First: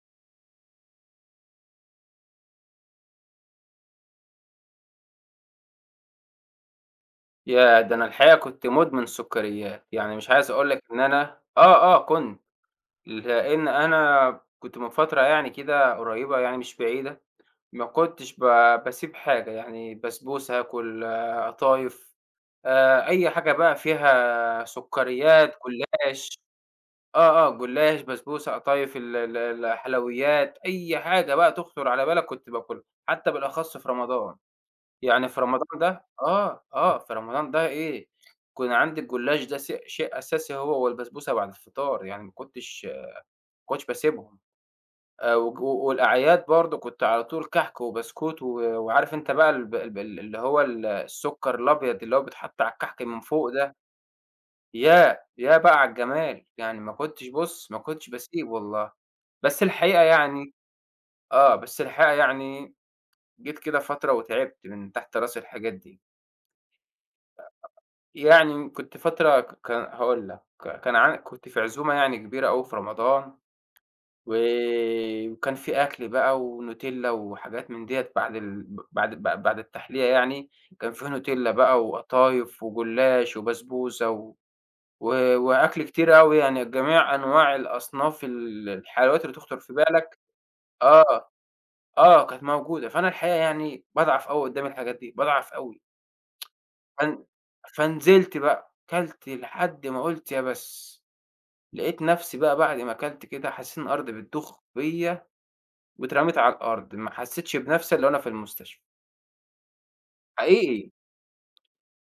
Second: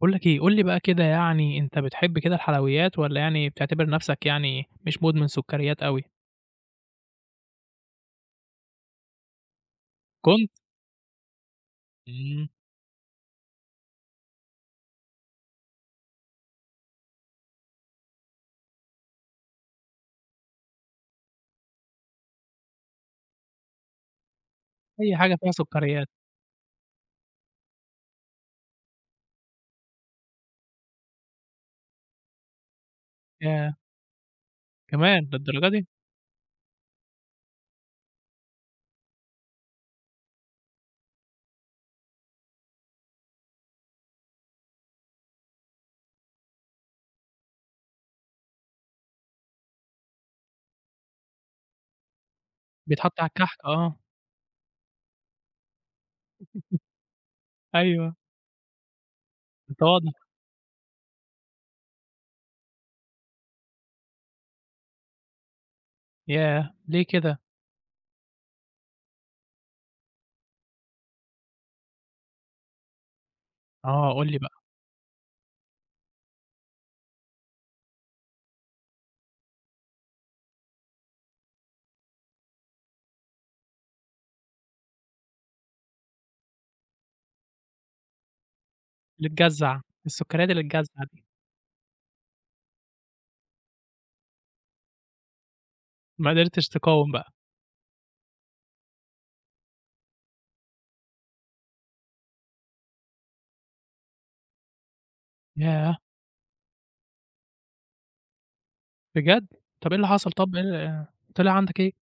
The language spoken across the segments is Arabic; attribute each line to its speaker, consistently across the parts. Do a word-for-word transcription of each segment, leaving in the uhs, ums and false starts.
Speaker 1: باقول لك إيه، قُل لي بقى كده يعني أنت بتحب كده الحلويات والّا يعني بتعتبر نَفْسك يعني مش مدمن سُكّريات أوي؟
Speaker 2: ياه! ده أنا الحقيقة كنت مدمن سكريات، يعني مش عايز
Speaker 1: كنت؟
Speaker 2: أقول لك إن أنا آه، آه كنت،
Speaker 1: إمم،
Speaker 2: لإن أنا كنت من فترة يعني كده قريبة يعني مش بعيدة، ما كنتش ب باسيب حاجة، يعني بسبوسة آكل، آه، قطايف، آآ أي حاجة بقى فيها
Speaker 1: أي حاجة فيها
Speaker 2: سكريات،
Speaker 1: سُكّريات،
Speaker 2: جلاش آه، آه جلاش، بسبوسة، قطايف، ال ال الحلويات، أي حاجة بقى تخطر على بالك كنت باكلها، حتى بالأخص
Speaker 1: ياه!
Speaker 2: في رمضان.
Speaker 1: كمان
Speaker 2: يعني في
Speaker 1: للدرجة
Speaker 2: رمضان
Speaker 1: دي!
Speaker 2: ده آه، آه، في رمضان ده إيه، كان عندي الجلاش ده س شيء أساسي هو والبسبوسة بعد الفطار، يعني ما كنتش ما كنتش باسيبهم، آآ وج و- والأعياد برضه كنت على طول كحك وبسكوت و وعارف أنت بقى الب الب اللي هو ال السكر الأبيض اللي هو بيتحط على الكحك من
Speaker 1: بيتحط على
Speaker 2: فوق
Speaker 1: الكحك
Speaker 2: ده،
Speaker 1: آه،
Speaker 2: ياه! ياه بقى على الجمال، يعني ما كنتش بُص، ما كنتش
Speaker 1: أيوه،
Speaker 2: باسيب والله، بس
Speaker 1: أنت
Speaker 2: الحقيقة
Speaker 1: واضح
Speaker 2: يعني آه، بس الحقيقة يعني جيت كده فترة وتعبت من تحت راس الحاجات دي.
Speaker 1: ياه! ليه كده؟
Speaker 2: يعني كنت فترة ك كان هاقول لك، ك كان عن كنت في عزومة يعني كبيرة أوي في رمضان،
Speaker 1: آه، قُل
Speaker 2: و
Speaker 1: لي بقى،
Speaker 2: وكان في أكل بقى ونوتيلا وحاجات من ديّة بعد ال ب بعد ب بعد التحلية يعني، كان في نوتيلا بقى وقطايف وجلاش وبسبوسة و و وأكل كتير أوي يعني جميع أنواع الأصناف ال الحلويات
Speaker 1: اللي
Speaker 2: اللي تخطر في
Speaker 1: تجزّع،
Speaker 2: بالك
Speaker 1: السُكّريات اللي تجزّع دي،
Speaker 2: آه، آه كانت موجودة، فأنا الحقيقة يعني باضعف أوي قدّام الحاجات دي، باضعف أوي،
Speaker 1: ما قدرتش تقاوم
Speaker 2: فن
Speaker 1: بقى،
Speaker 2: فنزلت بقى، كلت لحد ما قُلت يا بس. لقيت نفسي بقى بعد ما أكلت كده حسيت إن الأرض بتضُخ فيّا
Speaker 1: ياه!
Speaker 2: واترميت على الأرض، ما حسيتش بنفسي إلا وأنا في المستشفى،
Speaker 1: بجد! طَب إيه اللي حصل طَب إيه
Speaker 2: حقيقي.
Speaker 1: ال طلع عندك إيه؟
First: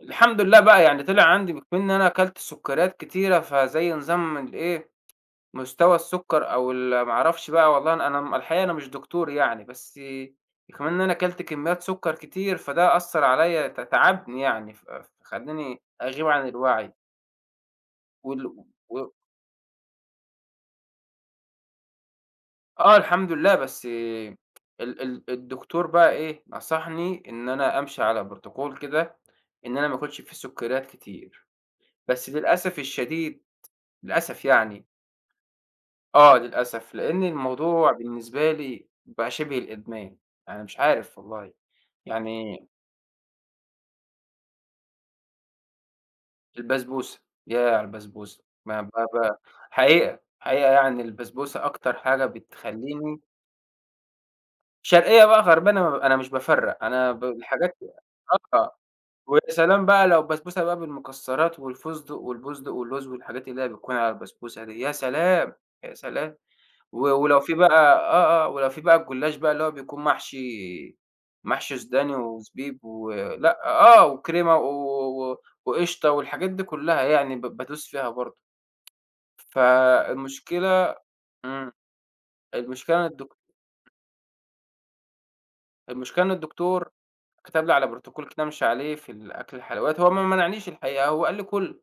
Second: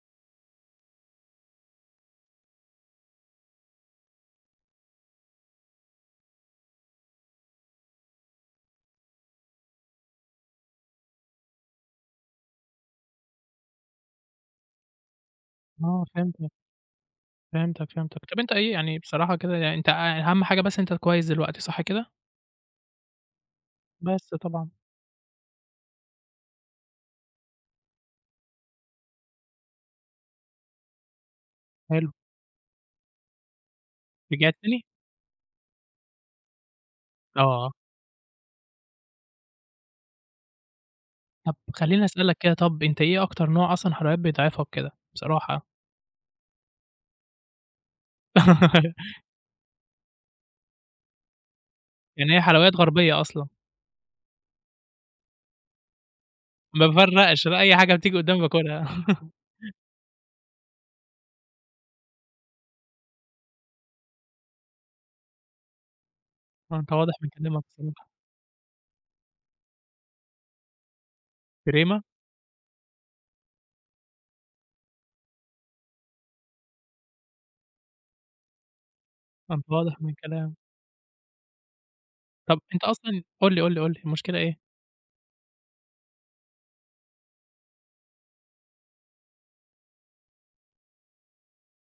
Speaker 2: الحمد لله بقى يعني طلع عندي بكون إن أنا أكلت سُكّريات كتيرة، فزي نظام الإيه، مستوى السُكّر أو ال ما أعرفش بقى والله أنا أنا م الحقيقة أنا مش دكتور يعني، بس كمان إن أنا أكلت كميات سُكّر كتير، فده أثّر عليّا ت تعبني يعني، ف فخلّاني
Speaker 1: آه،
Speaker 2: أغيب عن
Speaker 1: فهمتك،
Speaker 2: الوعي
Speaker 1: فهمتك، فهمتك، طَب
Speaker 2: وال
Speaker 1: أنت إيه
Speaker 2: و
Speaker 1: يعني بصراحة كده يعني أنت أهم حاجة بس أنت كويس دلوقتي صح كده؟
Speaker 2: آه الحمد لله، بس
Speaker 1: بس
Speaker 2: ال
Speaker 1: طبعًا،
Speaker 2: ال الدكتور بقى إيه، نصحني إن أنا أمشي على بروتوكول كده، إن أنا ما آكلش فيه سُكّريات كتير،
Speaker 1: حلو.
Speaker 2: بس للأسف الشديد، للأسف
Speaker 1: رجعت تاني؟
Speaker 2: يعني آه للأسف، لإن
Speaker 1: آه،
Speaker 2: الموضوع بالنسبة لي بقى شِبه الإدمان، أنا مش عارف والله،
Speaker 1: طب خلّيني أسألك كده
Speaker 2: يعني
Speaker 1: طب أنت إيه أكتر نوع أصلًا حلويات بيضعفك كده بصراحة؟
Speaker 2: البسبوسة، ياه على البسبوسة، ما ب ب حقيقة، حقيقة يعني البسبوسة أكتر حاجة
Speaker 1: يعني هي حلويات
Speaker 2: بتخلّيني
Speaker 1: غربية أصلًا،
Speaker 2: شرقية بقى غربية أنا أنا مش بافرّق،
Speaker 1: ما
Speaker 2: أنا ب
Speaker 1: بافرّقش بقى أي
Speaker 2: الحاجات
Speaker 1: حاجة بتيجي قدّامي
Speaker 2: آه.
Speaker 1: باكلها.
Speaker 2: ويا سلام بقى لو بسبوسة بقى بالمكسرات والفستق والبُزدق واللوز والحاجات اللي هي بتكون على البسبوسة دي، يا سلام، يا سلام!
Speaker 1: آه، أنت
Speaker 2: و
Speaker 1: واضح من
Speaker 2: ولو في
Speaker 1: كلامك
Speaker 2: بقى
Speaker 1: بصراحة.
Speaker 2: آه، آه، ولو في بقى الجلاش بقى اللي هو بيكون محشي محشي
Speaker 1: كريمة؟
Speaker 2: سوداني وزبيب و لأ آه، وكريمة و و وقشطة والحاجات دي كلّها يعني ب بادوس فيها برضه.
Speaker 1: أنت واضح من كلامك.
Speaker 2: فالمشكلة إمم،
Speaker 1: طب أنت
Speaker 2: المشكلة إن
Speaker 1: أصلًا
Speaker 2: الدك
Speaker 1: قُل لي، قُل لي، قُل لي المشكلة إيه؟
Speaker 2: المشكلة إن الدكتور كتب لي على بروتوكول كده أمشي عليه في الأكل الحلويات، هو ما منعنيش الحقيقة، هو قال لي كُل.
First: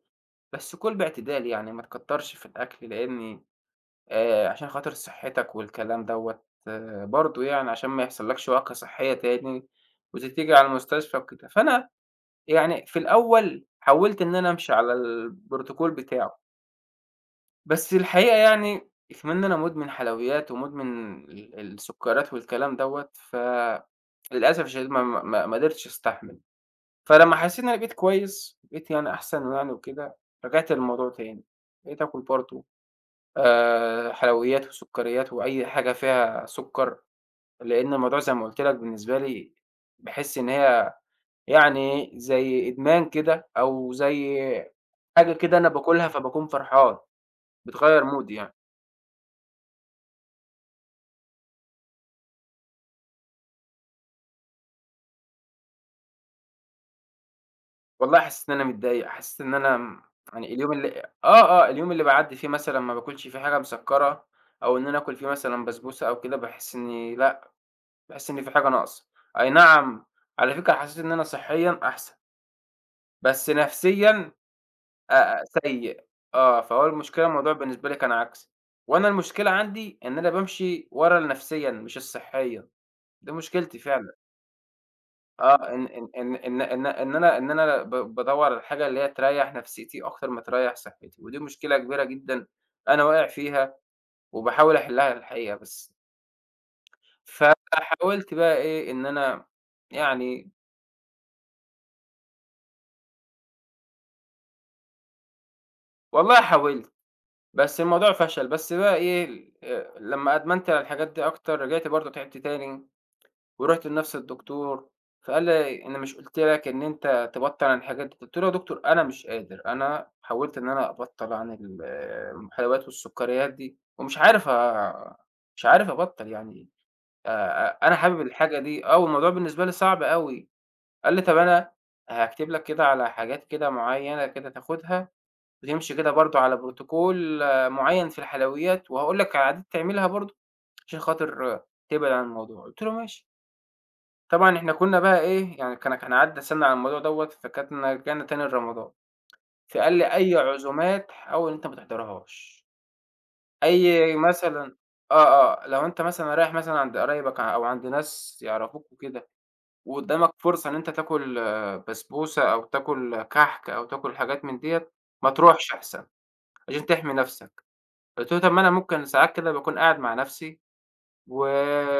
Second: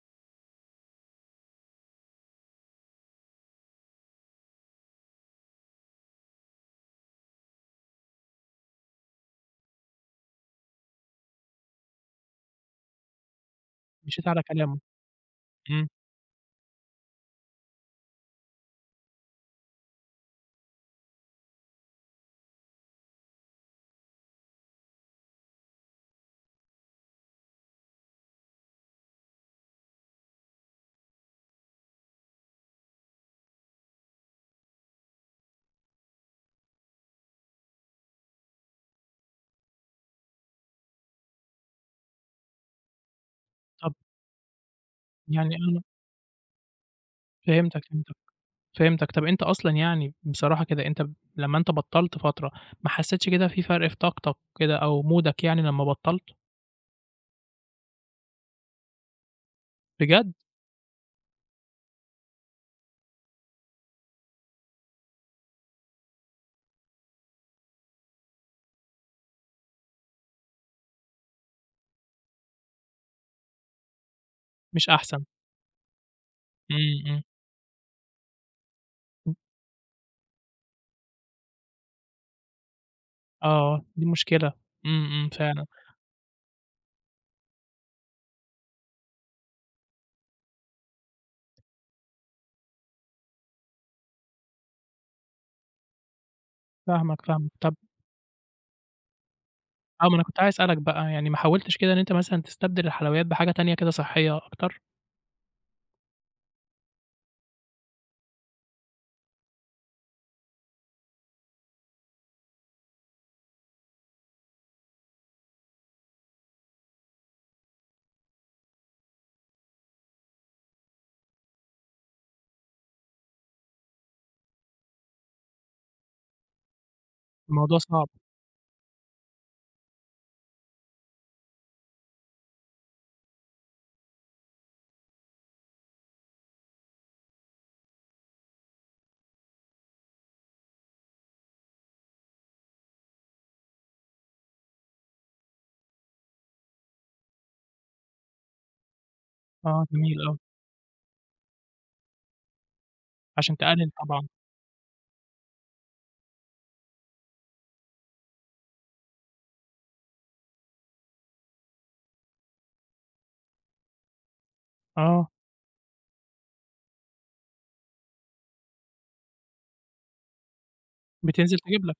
Speaker 2: بس كُل باعتدال يعني، ما تكتّرش في الأكل لإن آآ عشان خاطر صحّتك والكلام دوّة برضه يعني عشان ما يحصلكش وَعْكة صحّية تاني وتتيجي على المستشفى وكده. فأنا يعني في الأول حاولت
Speaker 1: مشيت
Speaker 2: إن
Speaker 1: على
Speaker 2: أنا أمشي
Speaker 1: كلامه.
Speaker 2: على الprotocol
Speaker 1: إمم،
Speaker 2: بتاعه، بس الحقيقة يعني كمان إن أنا مُدمن حلويات ومُدمن ال السُكّريات والكلام دوّة، فللأسف الشديد ما ما ما ما قدرتش أستحمل. فلمّا حسّيت إن أنا بقيت كويس، بقيت يعني أحسن يعني وكده، رجعت للموضوع تاني، بقيت آكل برضه. آآ حلويات وسُكّريات وأي حاجة فيها سُكّر، لإن الموضوع زي ما قُلت لك بالنسبة لي باحس إن هي يعني زي إدمان كده أو
Speaker 1: طب
Speaker 2: زي حاجة
Speaker 1: يعني
Speaker 2: كده أنا
Speaker 1: أنا
Speaker 2: باكلها فباكون فرحان،
Speaker 1: فهمتك،
Speaker 2: بتغيّر
Speaker 1: فهمتك،
Speaker 2: مودي يعني.
Speaker 1: فهمتك. طب أنت أصلًا يعني بصراحة كده أنت ب لمّا أنت بطّلت فترة، ما حسّيتش كده في فرق في طاقتك كده أو مودك يعني لمّا بطّلت؟
Speaker 2: والله حسّيت إن أنا متضايق، حسّيت إن أنا م
Speaker 1: بجد؟
Speaker 2: يعني اليوم اللي آه، آه، اليوم اللي باعدّي فيه مثلًا ما باكلش فيه حاجة مسكّرة أو إن أنا آكل فيه مثلًا بسبوسة أو كده، باحس إني لأ، باحس إن في حاجة ناقصة. أي نعم، على فكرة حسّيت إن أنا صحيًا أحسن، بس نفسيًا
Speaker 1: مش أحسن.
Speaker 2: آآ سيء، آه،
Speaker 1: إمم،
Speaker 2: فهو
Speaker 1: إمم.
Speaker 2: المشكلة الموضوع بالنسبة لي كان عكسي، وأنا المشكلة عندي إن أنا بامشي ورا ال نفسيًا مش الصحيًا، دي مشكلتي
Speaker 1: آه، دي
Speaker 2: فعلًا،
Speaker 1: مشكلة. إمم، إمم، فعلًا.
Speaker 2: آه، إن إن إن إن إن إن أنا إن أنا ب بادوّر على الحاجة اللي هي تريّح نفسيتي أكتر ما تريّح صحتي، ودي مشكلة كبيرة جدًا أنا واقع فيها وباحاول أحلها الحقيقة بس،
Speaker 1: فاهمك، فاهمك. طب
Speaker 2: فحاولت بقى إيه إن أنا
Speaker 1: آه، ما أنا كنت
Speaker 2: يعني
Speaker 1: عايز أسألك بقى، يعني ما حاولتش كده إن أنت مثلًا تستبدل الحلويات بحاجة تانية كده صحّية أكتر؟
Speaker 2: والله حاولت، بس الموضوع فشل، بس بقى إيه آآ لمّا أدمنت على الحاجات دي أكتر رجعت برضه تعبت تاني. ورُحت لنفس الدكتور، فقال لي: "أنا مش قُلت لك إن أنت تبطّل عن الحاجات دي؟" قُلت له: "يا دكتور أنا مش قادر، أنا حاولت إن أنا أبطّل عن ال الحلويات والسُكّريات دي ومش عارف أ مش عارف أبطّل يعني آآ
Speaker 1: الموضوع
Speaker 2: أنا
Speaker 1: صعب.
Speaker 2: حابب الحاجة دي." آه، والموضوع بالنسبة لي صعب أوي. قال لي: "طَب أنا هاكتب لك كده على حاجات كده معيّنة كده تاخُدها وتمشي كده برضه على protocol معيّن في الحلويات وهاقول لك على عادات تعملها برضه عشان خاطر آه، تبعد عن الموضوع." قُلت له: "ماشي." طبعًا إحنا كُنّا بقى إيه، يعني كان كان عدّى سَنة على الموضوع دوّة، فكان رجعنا تاني لرمضان،
Speaker 1: آه،
Speaker 2: فقال لي:
Speaker 1: جميل
Speaker 2: "أي
Speaker 1: أوي.
Speaker 2: عزومات حاول إن أنت ما تحضرهاش،
Speaker 1: عشان تقلل
Speaker 2: أي
Speaker 1: طبعًا.
Speaker 2: مثلًا" آه، آه، "لو أنت مثلًا رايح مثلًا عند قرايبك أو عند ناس يعرفوك وكده وقدّامك فرصة إن أنت تاكل بسبوسة أو تاكل كحك أو تاكل حاجات من ديّة، ما
Speaker 1: آه،
Speaker 2: تروحش أحسن عشان تحمي نَفْسك." قُلت له: "طَب ما أنا ممكن ساعات كده باكون قاعد مع نَفْسي." و
Speaker 1: بتنزل تجيب لك.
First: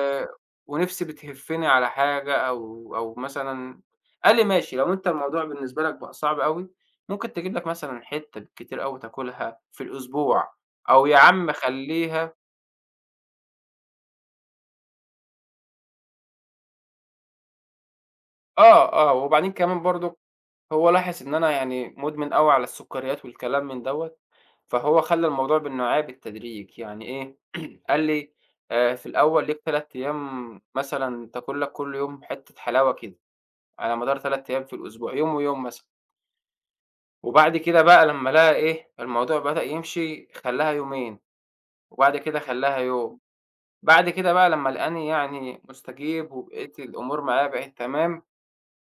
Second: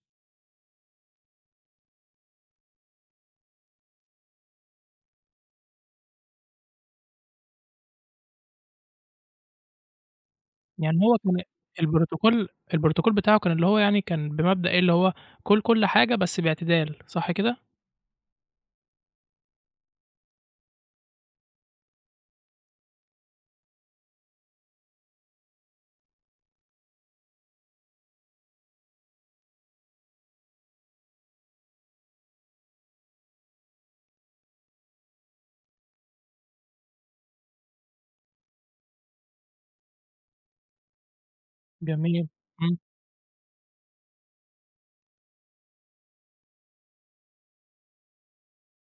Speaker 2: ونِفْسي بتهفِّني على حاجة أو أو مثلًا قال لي: "ماشي، لو أنت الموضوع بالنسبة لك بقى صعب أوي، ممكن تجيب لك مثلًا حتّة بالكتير أوي تاكلها في الأسبوع
Speaker 1: يعني
Speaker 2: أو
Speaker 1: هو
Speaker 2: يا
Speaker 1: كان
Speaker 2: عم خلّيها"
Speaker 1: البروتوكول البروتوكول بتاعه كان اللي هو يعني كان بمبدأ إيه، اللي هو كُل كل حاجة بس باعتدال، صح كده؟
Speaker 2: آه، آه. وبعدين كمان برضه هو لاحظ إن أنا يعني مُدمن أوي على السُكّريات والكلام من دوّة، فهو خلّى الموضوع بالنوعية بالتدريج. يعني إيه، قال لي: "آآ في الأول ليك تلات أيام مثلًا تاكل لك كل يوم حتّة حلاوة كده." على مدار تلات أيام في الأسبوع، يوم ويوم مثلًا، وبعد كده بقى لمّا لقى إيه، الموضوع بدأ يمشي خلّاها يومين، وبعد
Speaker 1: جميل.
Speaker 2: كده خلّاها
Speaker 1: إمم،
Speaker 2: يوم، بعد كده بقى لمّا لقاني يعني مُستجيب وبقيت الأمور معايا بقت تمام،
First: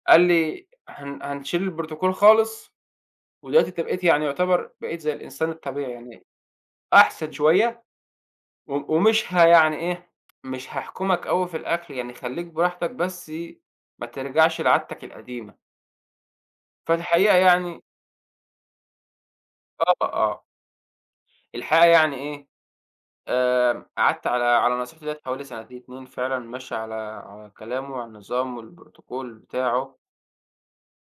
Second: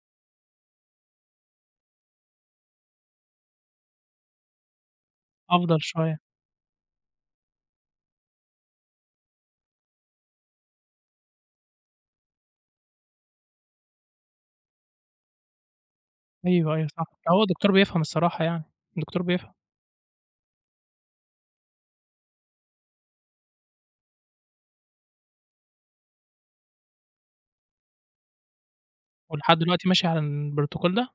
Speaker 2: قال لي: "هن هنشيل البروتوكول خالص، ودلوقتي أنت بقيت يعني يُعتبر بقيت زي الإنسان
Speaker 1: أفضل
Speaker 2: الطبيعي
Speaker 1: شوية.
Speaker 2: يعني أحسن شوية، و ومش ه يعني إيه، مش هاحكمك أوي في الأكل، يعني خلّيك براحتك بس ما ترجعش لعادتك القديمة."
Speaker 1: أيوه، أيوه، صح.
Speaker 2: فالحقيقة
Speaker 1: هو الدكتور
Speaker 2: يعني
Speaker 1: بيفهم الصراحة يعني، الدكتور بيفهم.
Speaker 2: آه، آه. الحقيقة يعني إيه، آمم قعدت على على نصيحته ديّة حوالي سنتين اتنين فعلًا ماشي على على كلامه وعلى النظام والبروتوكول
Speaker 1: ولحد دلوقتي
Speaker 2: بتاعه،
Speaker 1: ماشي على البروتوكول ده؟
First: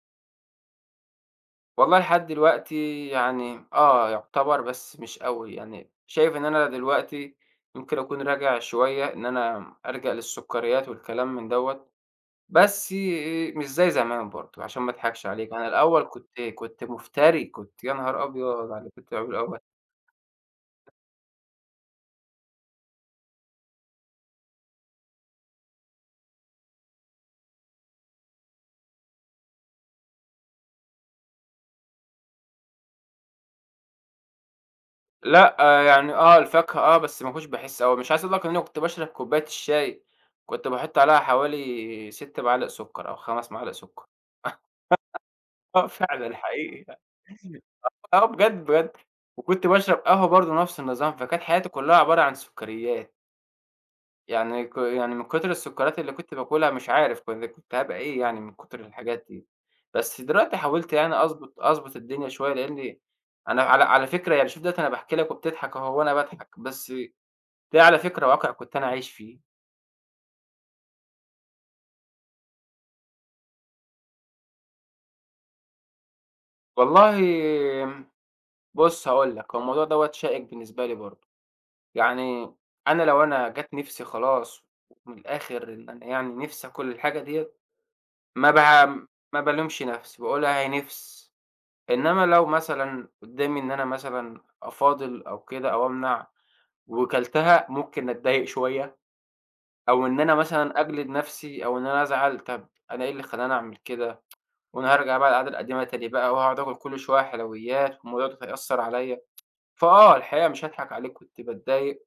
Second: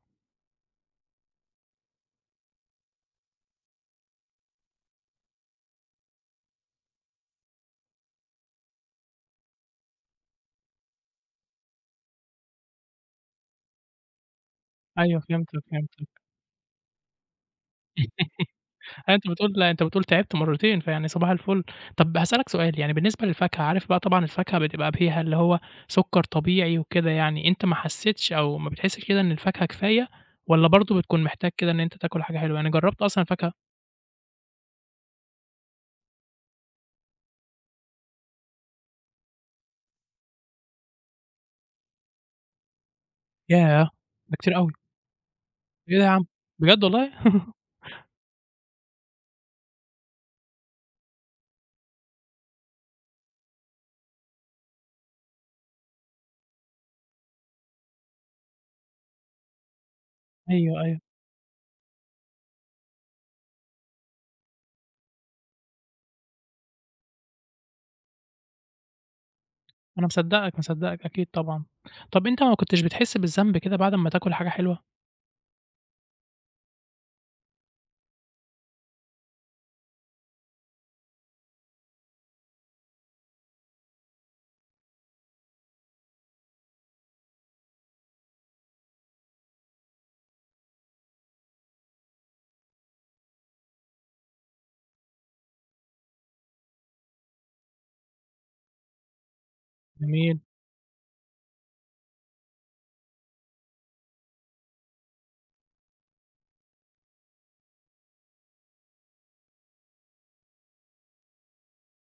Speaker 2: والله لحد دلوقتي يعني آه يعتبر بس مش أوي، يعني شايف إن أنا دلوقتي ممكن أكون راجع شوية إن أنا ألجأ للسكريات والكلام من دوّة، بس مش زي زمان برضه عشان ما
Speaker 1: أيوه،
Speaker 2: أضحكش عليك،
Speaker 1: فهمتك،
Speaker 2: أنا الأول
Speaker 1: فهمتك.
Speaker 2: كنت كنت مفتري، كنت يا نهار أبيض على اللي كنت
Speaker 1: أيوه أنت
Speaker 2: باعمله الأول.
Speaker 1: بتقول أنت بتقول تعبت مرّتين، فيعني صباح الفل. طب هاسألك سؤال، يعني بالنسبة للفاكهة، عارف بقى طبعًا الفاكهة بتبقى فيها اللي هو سُكّر طبيعي وكده يعني، أنت ما حسّيتش أو ما بتحسّش كده إن الفاكهة كفاية والّا برضه بتكون محتاج كده إن أنت تاكل حاجة حلوة؟ يعني جرّبت أصلًا الفاكهة؟
Speaker 2: لأ، يعني آه، الفاكهة آه، بس ما كنتش باحس أوي، مش عايز أقول لك إن أنا كنت باشرب كوباية الشاي، كنت باحط عليها حوالي ست معالق سكر أو خمس معالق
Speaker 1: ياه!
Speaker 2: سكر،
Speaker 1: ده كتير أوي.
Speaker 2: آه
Speaker 1: إيه ده يا عم؟
Speaker 2: فعلًا
Speaker 1: بجد
Speaker 2: حقيقي
Speaker 1: والله!
Speaker 2: آه بجد، بجد، وكنت باشرب قهوة برضه نفس النظام، فكانت حياتي كلها عبارة عن سكريات، يعني ك يعني من كتر السكريات اللي كنت باكلها مش عارف كنت كنت هابقى إيه يعني من كتر الحاجات دي، بس دلوقتي
Speaker 1: أيوه،
Speaker 2: حاولت
Speaker 1: أيوه.
Speaker 2: يعني أضبط أضبط الدنيا شوية لإني أنا على على فكرة يعني شوف دلوقتي أنا باحكي لك وبتضحك أهو وأنا باضحك، بس ده على فكرة واقع كنت أنا عايش فيه.
Speaker 1: أنا مصدّقك، مصدّقك أكيد طبعًا. طب أنت ما كنتش بتحس بالذنب كده بعد أمّا تاكل حاجة حلوة؟
Speaker 2: والله آمم، بُص هاقول لك، هو الموضوع دوّة شائك بالنسبة لي برضه. يعني أنا لو أنا جات نِفْسي خلاص من الآخر إن أنا يعني نِفْسي آكل الحاجة ديّة، ما باع ما بالومش نَفْسي، باقول أهي نِفْس. إنّما لو مثلًا قُدّامي إن أنا مثلًا أفاضل أو كده أو أمنع وكلتها، ممكن أتضايق شوية أو إن أنا
Speaker 1: جميل.
Speaker 2: مثلًا أجلد نَفْسي أو إن أنا أزعل، طَب أنا إيه اللي خلّاني أعمل كده؟ وأنا هارجع بقى العادة القديمة تاني بقى وهاقعد آكل كل شوية حلويات والموضوع ده هيأثّر عليّا، فآه الحقيقة مش هاضحك عليك كنت باتضايق،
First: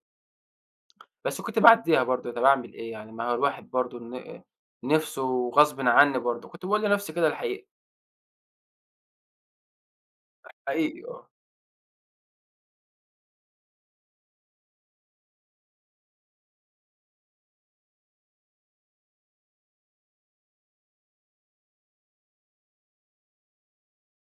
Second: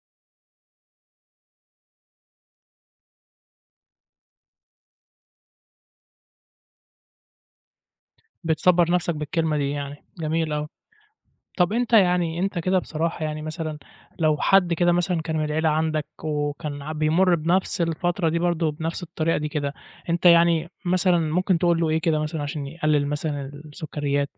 Speaker 2: بس كنت باعدّيها برضه طَب أعمل إيه يعني ما هو الواحد برضه ن نِفْسه غصبٍ عنّي برضه، كنت باقول لنَفْسي كده الحقيقة،
Speaker 1: بتصبّر نَفْسك بالكلمة دي يعني، جميل أوي.
Speaker 2: حقيقي آه.
Speaker 1: طب أنت يعني أنت كده بصراحة يعني مثلًا لو حد كده مثلًا كان من العيلة عندك وكان ع بيمُر بنفس الفترة دي برضه بنفس الطريقة دي كده، أنت يعني مثلًا ممكن تقول له إيه كده مثلًا عشان يقلل مثلًا السكريات؟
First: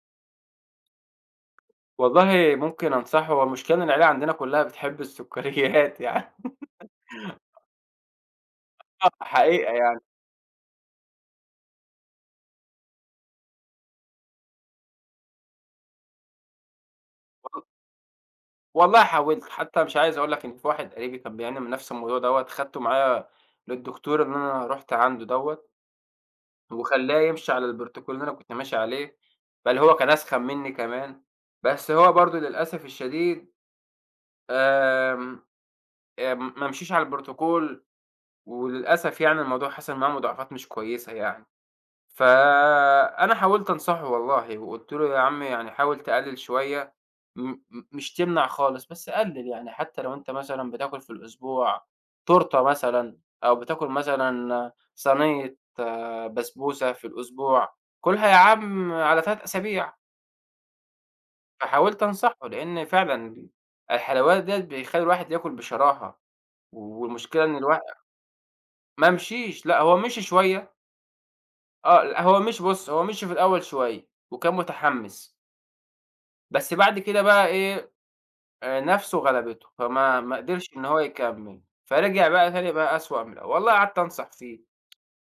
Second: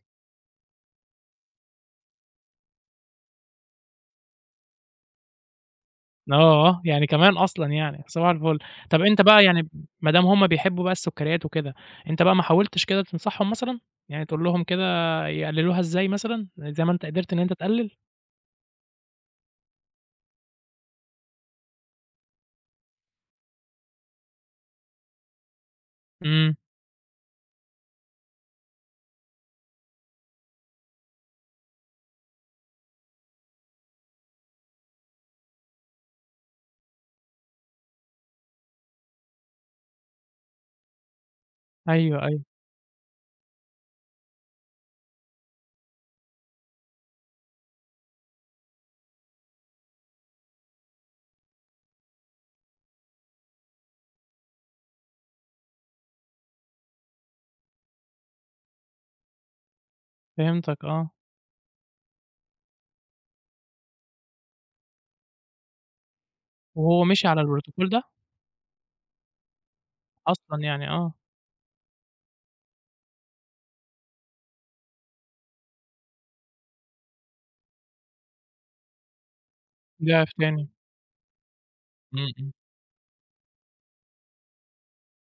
Speaker 2: والله ممكن أنصحه هو المشكلة إن العيلة عندنا كُلّها بتحب السُكّريات يعني
Speaker 1: آه، اه يعني كمان أصلًا يعني، صباح الفل. طب أنت بقى يعني
Speaker 2: حقيقة يعني
Speaker 1: ما دام هُم بيحبوا بقى السكريات وكده، أنت بقى ما حاولتش كده تنصحهم مثلًا؟ يعني تقول لهم كده يقللوها إزاي مثلًا، زي ما أنت قدرت إن أنت
Speaker 2: وال
Speaker 1: تقلل؟
Speaker 2: والله حاولت، حتّى مش عايز أقول لك إن في واحد قريبي كان بيعاني من نَفْس الموضوع دوّة خدته معايا للدكتور إن أنا رُحت عنده دوّة
Speaker 1: إمم،
Speaker 2: وخلّاه يمشي على الprotocol اللي أنا كنت ماشي عليه، بل هو كان أسخن منّي كمان، بس هو برضه للأسف الشديد آمم، آآ ما مشيش على الprotocol وللأسف يعني الموضوع حصل معاه مضاعفات مش كويسة يعني.
Speaker 1: أيوه، أيوه،
Speaker 2: فأنا حاولت أنصحه والله، وقُلت له: "يا عم يعني حاول تقلِّل شوية، م م مش تمنع خالص بس قلِّل، يعني حتى لو أنت مثلًا بتاكل في الأسبوع تورتة مثلًا، أو بتاكل مثلًا صينية آه، بسبوسة في الأسبوع، كُلها يا عم على تلات أسابيع."
Speaker 1: فهمتك آه.
Speaker 2: فحاولت أنصحه، لإن فعلًا الحلويات ديّة بيخلّي الواحد ياكل بشراهة،
Speaker 1: وهو مشي على
Speaker 2: والمشكلة إن الوا
Speaker 1: ال بروتوكول ده
Speaker 2: ما مشيش، لأ هو مشي
Speaker 1: أصلًا
Speaker 2: شوية،
Speaker 1: يعني، آه.
Speaker 2: آه، لأ هو مشي بُص، هو مشي في الأول شوية وكان متحمِّس. بس بعد كده بقى إيه، آآ نَفْسه غلبته، فما
Speaker 1: ده في
Speaker 2: ما
Speaker 1: تاني.
Speaker 2: قدرش إن هو يكمّل،
Speaker 1: إمم،
Speaker 2: فرجع بقى
Speaker 1: إمم.
Speaker 2: تاني بقى أسوأ من الأول، والله قعدت أنصح فيه،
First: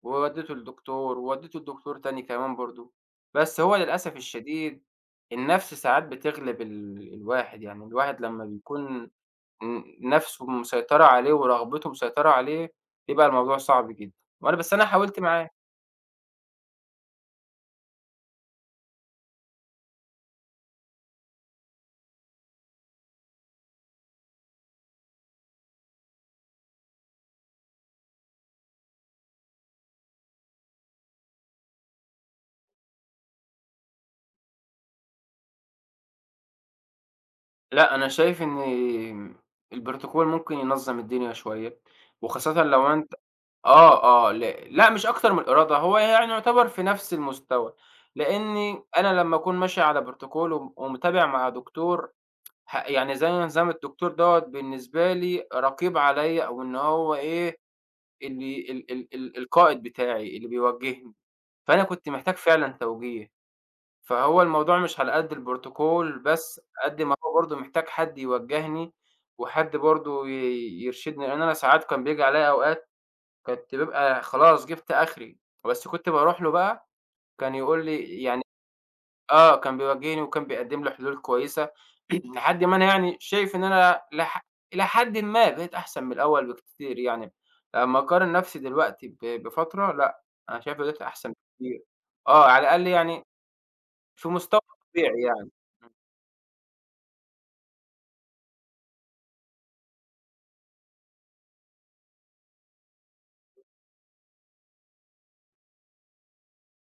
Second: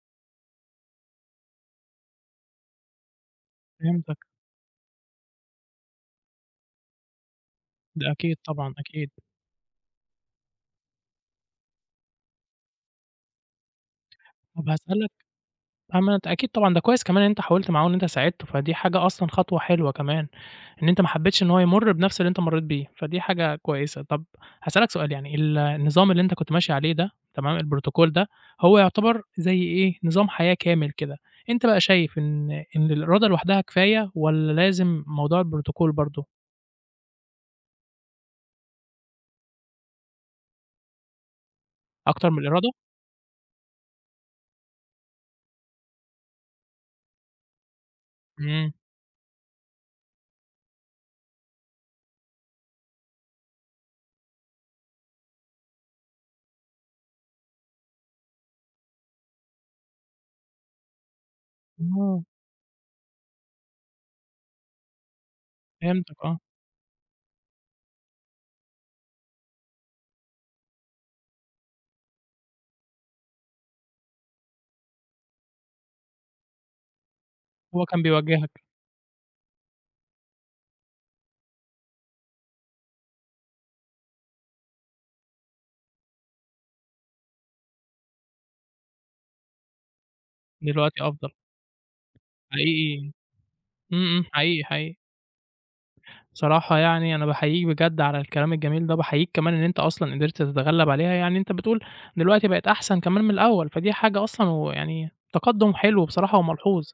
Speaker 2: وودّيته لدكتور، وودّيته لدكتور تاني كمان برضه، بس هو للأسف
Speaker 1: فهمتك،
Speaker 2: الشديد النَفْس ساعات بتغلب ال الواحد، يعني
Speaker 1: ده
Speaker 2: الواحد
Speaker 1: أكيد
Speaker 2: لمّا
Speaker 1: طبعًا، أكيد.
Speaker 2: بيكون ن نَفْسه مسيطرة عليه ورغبته مسيطرة عليه، بيبقى الموضوع صعب جدًا، وأنا
Speaker 1: طب
Speaker 2: بس أنا
Speaker 1: هاسألك
Speaker 2: حاولت معاه،
Speaker 1: أما أنت أكيد طبعًا ده كويس كمان إن أنت حاولت معاه وإن أنت ساعدته، فدي حاجة أصلًا خطوة حلوة كمان، إن أنت ما حبيتش إن هو يمُر بنفس اللي أنت مرّيت بيه، فدي حاجة كويسة. طب هاسألك سؤال يعني ال النظام اللي أنت كنت ماشي عليه ده تمام، البروتوكول ده، هو يعتبر زي إيه، نظام حياة كامل كده، أنت بقى شايف إن إن الإرادة لوحدها كفاية والّا لازم موضوع البروتوكول برضه
Speaker 2: لأ أنا شايف إن الprotocol ممكن ينظّم الدنيا شوية،
Speaker 1: أكتر من
Speaker 2: وخاصةً
Speaker 1: الإرادة؟
Speaker 2: لو أنت آه، آه، ل لأ مش أكتر من الإرادة، هو يعني يعتبر في نفس المستوى،
Speaker 1: إمم.
Speaker 2: لإني أنا لمّا أكون ماشي على protocol وم ومتابع مع دكتور ه يعني زي نظام الدكتور دوّة بالنسبة لي رقيب عليَّ أو إن هو إيه، اللي ال ال ال القائد بتاعي اللي بيوجّهني، فأنا كنت
Speaker 1: آه،
Speaker 2: محتاج فعلًا توجيه، فهو الموضوع مش على قد
Speaker 1: فهمتك
Speaker 2: الprotocol
Speaker 1: آه،
Speaker 2: بس، قد ما هو برضه محتاج حد يوجّهني وحد برضه ي يرشدني، لإن أنا ساعات كان بييجي عليَّ أوقات كنت بابقى خلاص جِبت آخري، بس كنت باروح له بقى كان يقول
Speaker 1: هو كان
Speaker 2: لي يعني
Speaker 1: بيوجّهك،
Speaker 2: آه، كان بيواجهني وكان بيقدّم لي حلول كويسة لحد ما أنا يعني شايف إن أنا لح إلى حدٍ ما بقيت أحسن من الأول بكتير يعني، لمّا أقارن نَفْسي دلوقتي ب بفترة لأ، أنا شايف إن دلوقتي
Speaker 1: دلوقتي أفضل.
Speaker 2: أحسن بكتير. آه، على الأقل
Speaker 1: حقيقي،
Speaker 2: يعني
Speaker 1: إمم، إمم،
Speaker 2: في مستوى
Speaker 1: حقيقي، حقيقي.
Speaker 2: طبيعي يعني. إمم،
Speaker 1: بصراحة يعني أنا باحييك بجد على الكلام الجميل ده، وباحييك كمان إن أنت أصلًا قدرت تتغلب عليها، يعني أنت بتقول دلوقتي بقت أحسن كمان من الأول، فدي حاجة أصلًا ويعني تقدُّم حلو بصراحة وملحوظ،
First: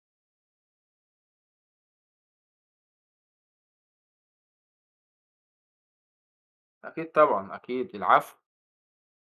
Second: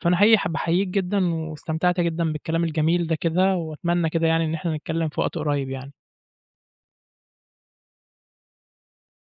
Speaker 1: فأنا حقيقي ح باحييك جدًا واستمتعت جدًا بالكلام الجميل ده كده، وأتمنى كده يعني إن إحنا نتكلّم في وقت قريب يعني.
Speaker 2: أكيد طبعًا، أكيد. العفو.